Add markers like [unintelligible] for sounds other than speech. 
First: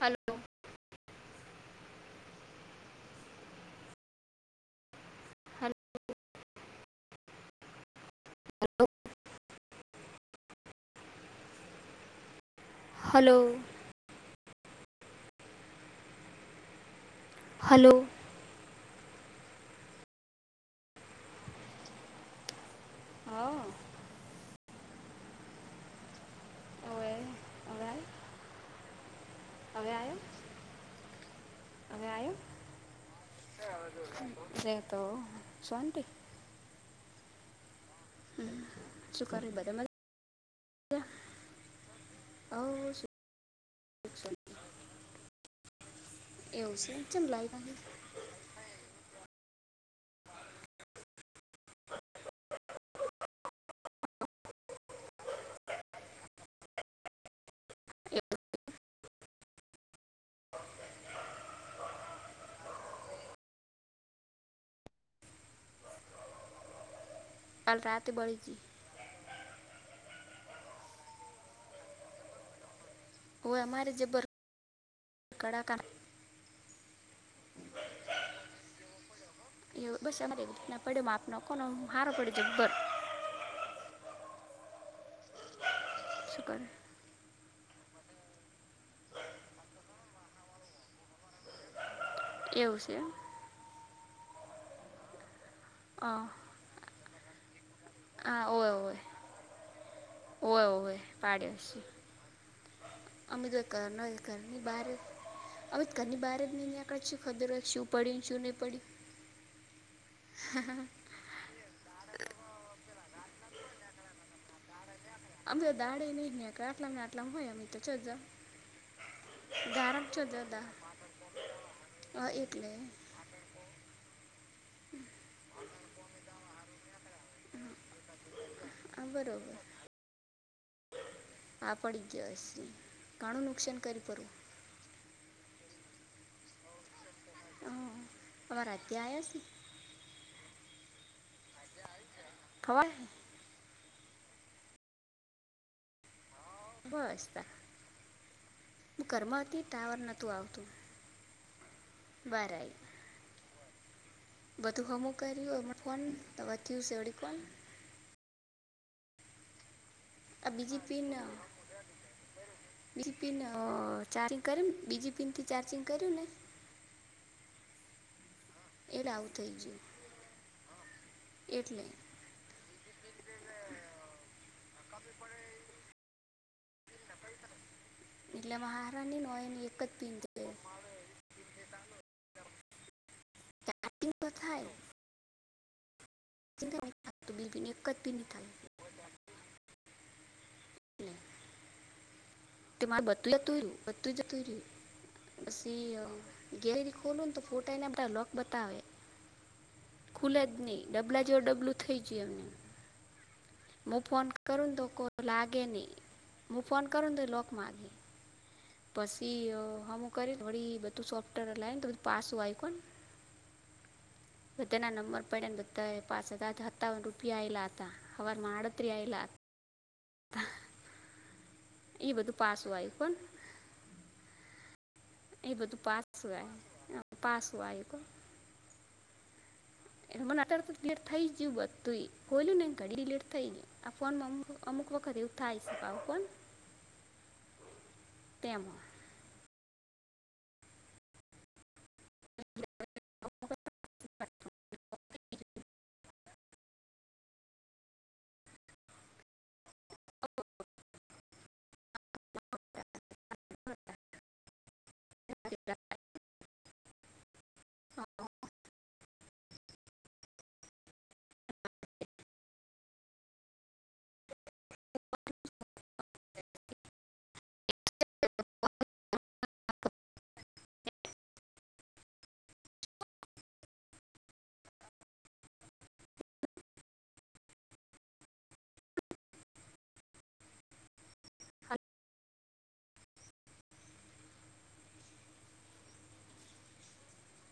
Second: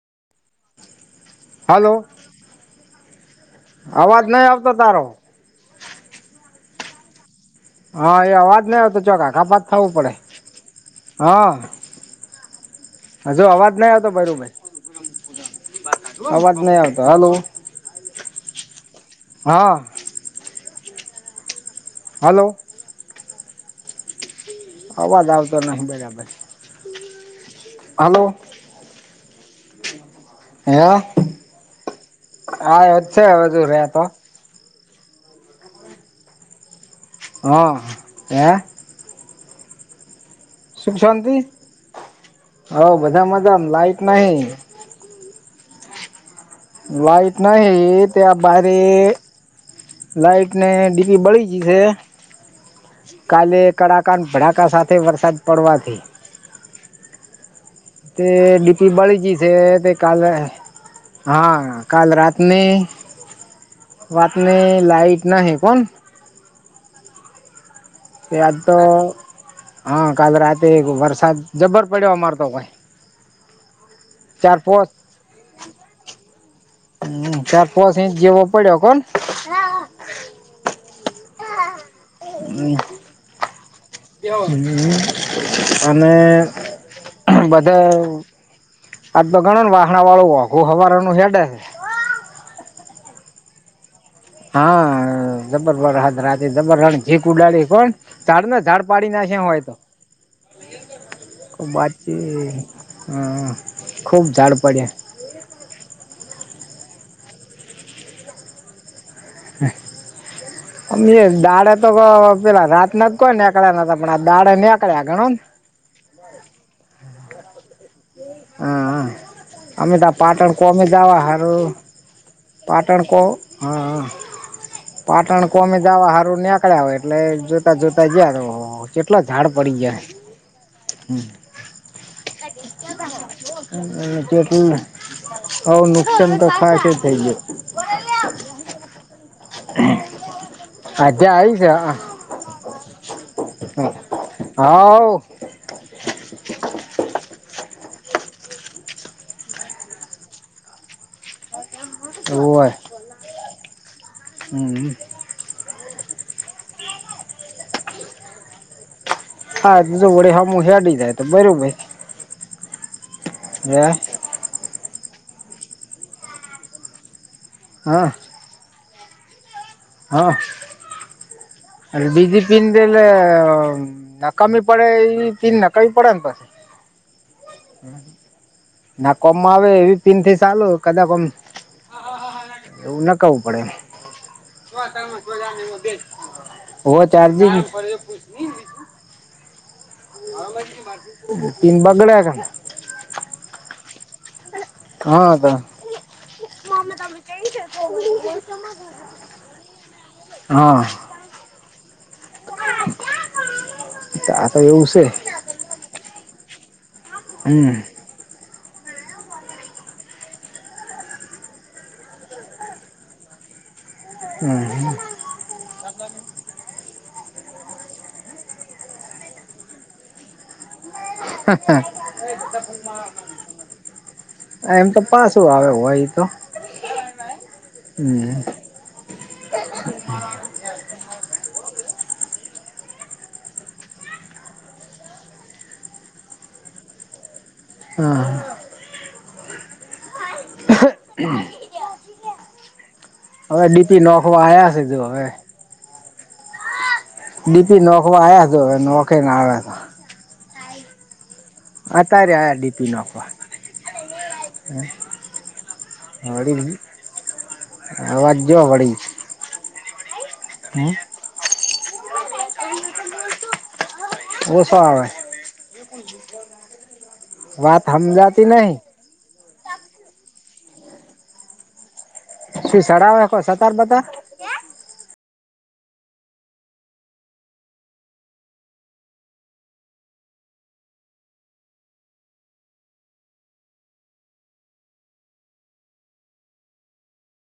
Hello. Hello. અવાજ નહી આવતો તારો. હા એ અવાજ નઈ આવતો જરાક આઘા થવું પડે. હા. હલો હજુ હલો અવાજ નઈ આવતો ભાઈલુ ભાઈ અવાજ નહી આવતો હાલો. હલો. હા. હલો હા. અવાજ આવતો નથી હારે હવે હલો. અવે આયો? હે આ અવે આયો હા એક છે અવે [inaudible] એતો શોંતી. હા. અહ હે હમ શું કર બધા મ. સુખ શાંતિ હો હવ બધા મજામાં લાઈટ સુખ નહિ. શાંતિ એવું છે ચમ લાઈટ નહી નથી એ થી આપ. બારે લાાઈટ ને ડીગરી બળી ગઈ છે. કાલે કડાકા ને ભડાકા સાથે વરસાદ પડવાથી. તે ડીપી બળીજ છે તે કાલે હા કાલ રાતની વાતને લાઈટ નાહે કોણ કાલ રાત. તે આજ તો હા કાાલ રાતે વરસાદ જબર પડ્યો અમાર તો ભાઇ ઓ અમારે જબર પોચ કડાકા હમ્મ ચાર પોંચ ઇંચ જવો પડ્યો કોણ. ઇયુ બસા એમજ આવ્યું પડ્યું માપનું કોનો હારો પડયો જભર. હમ્મ અને. શું કરે બધા આટતો ગણને વાહણાવાળું ઓઘું હવારનું હેટે હે એવું છે. હા જબર વારહાદ હા રાતી જબર જીકુ ઉડાડી કોણ. સારું ને ઝાડ પાડી નાખ્યા હોય તો. ઓય હોવેય પાડ શી બાકી અમે હમ તો કરના હોય ખુબ ઝાડ ઘરની પડ્યા બાર. હમે ઘરની બહાર જ નીન્યા કાચુ ખડોરો શું પડી ને શું નહીં પડી. અમેઇ દાળ. તો પેલા રાત ના જ કોઈ નીકળ્યા નતા પણ આ દાળે નીક્યા ગણો ને. આમેતો દાડે નહીજ નેં આટલામને આટલામ હોય અમિત તો જ. હાઆ અમે તો આ પાટણ દાળ કોમે દવા હારુ હા એટલે પાટણકો હા હા પાટણ કોમે જાવા હારું નેકળ્યા હોય એટલે જોતા જોતા જયા કર્હો ઓર હા કેટલા ઝાડ બરોબર પડી ગયા, હમ્મ હા પડી ગયા હશે ઘણું નુકસાન કરી પડવું [unintelligible] આવું નુકસાન તો ખાશુ થઈ ગાયો. હા અમારા ત્યાં આશી આજે આવીશા ખવાહે હાઓ બસતા. હું ઘરમા હતી તાવર નહોતું આવતું. ઓય બરાઈ. બધું હમ. હમું કર્યું એમ ફોન તો વધ્યું છેેવડી કોન. આજતો વડેહે આ બીજી પીનઅ બીજી પીનઅ હે ચારી કરુ બીજી પિનથી ચાર્જિંગ કર્યુંને. હા. એતલે આવું થઇ ગયું. હા. એટલે એટળે બીજી પીન થી એટલે અ નકામી પડે એવી પીન નાકાવી પડે એ પાસી એટલામાં હારા ની મોહે ને એકજ પીન જા ચાલો કદાકોમ એવું નાખાવું પડે. કી પાથાયો ઓ પણ થતું બિલ બી ચાર્જિંગ એક જ બી નહીં થાય એટલે પિન બગડે કાને તે મારે બાટલો ટુયુ બધુ જતું રહ્યું. હા તો સિય ગેલ ખોલુંને તો ફોટાએ ન બતાવે લોક બતાવે. ખુલે જ હા નહી ડબ્લાજ ડબલું થય જ મુ ફોન આ કરું તો એવું કો છે લાગે નહી. મું ફોન કરુ ને તો લોક હમ માગે. પછી હમુ કરી વડી બધું સોફ્ટવેર લાવ ને તો બધું પાસું તો તેના હમ નંબર પડયા બતા પાછળ હ હતાન રૂપિયા આયલા હતા હવારમા આડતરી આલા ઈ બધું પાસું આવ્યું પણ એમ તો પાછું આવે હોય તો હા, પાછું આવ્યું કો હમ્મ [inaudible] [unintelligible] એટલે મને અત્યારે લેટ થઈ ગયું બધું બોલ્યું ને ઘડી લેટ થઈ ગયું આ ફોનમાં અમુક વખત એવું થાય શે કોણ હા તેમ હવે ડીપી નોખવા આવ્યા છે તો હવે ડીપી નોખવા આયા તો હવે નોખીને આવ્યા તા. અતા‌રે આયા ડીપી નોખવા [inaudible] [unintelligible] [inaudible] અવાજ જો વડી હમ્મ [unintelligible] [inaudible] ઓસો આવે. [inaudible] [unintelligible] વાત હમજાતી નહીં. સડાવે કો સતાર બતાર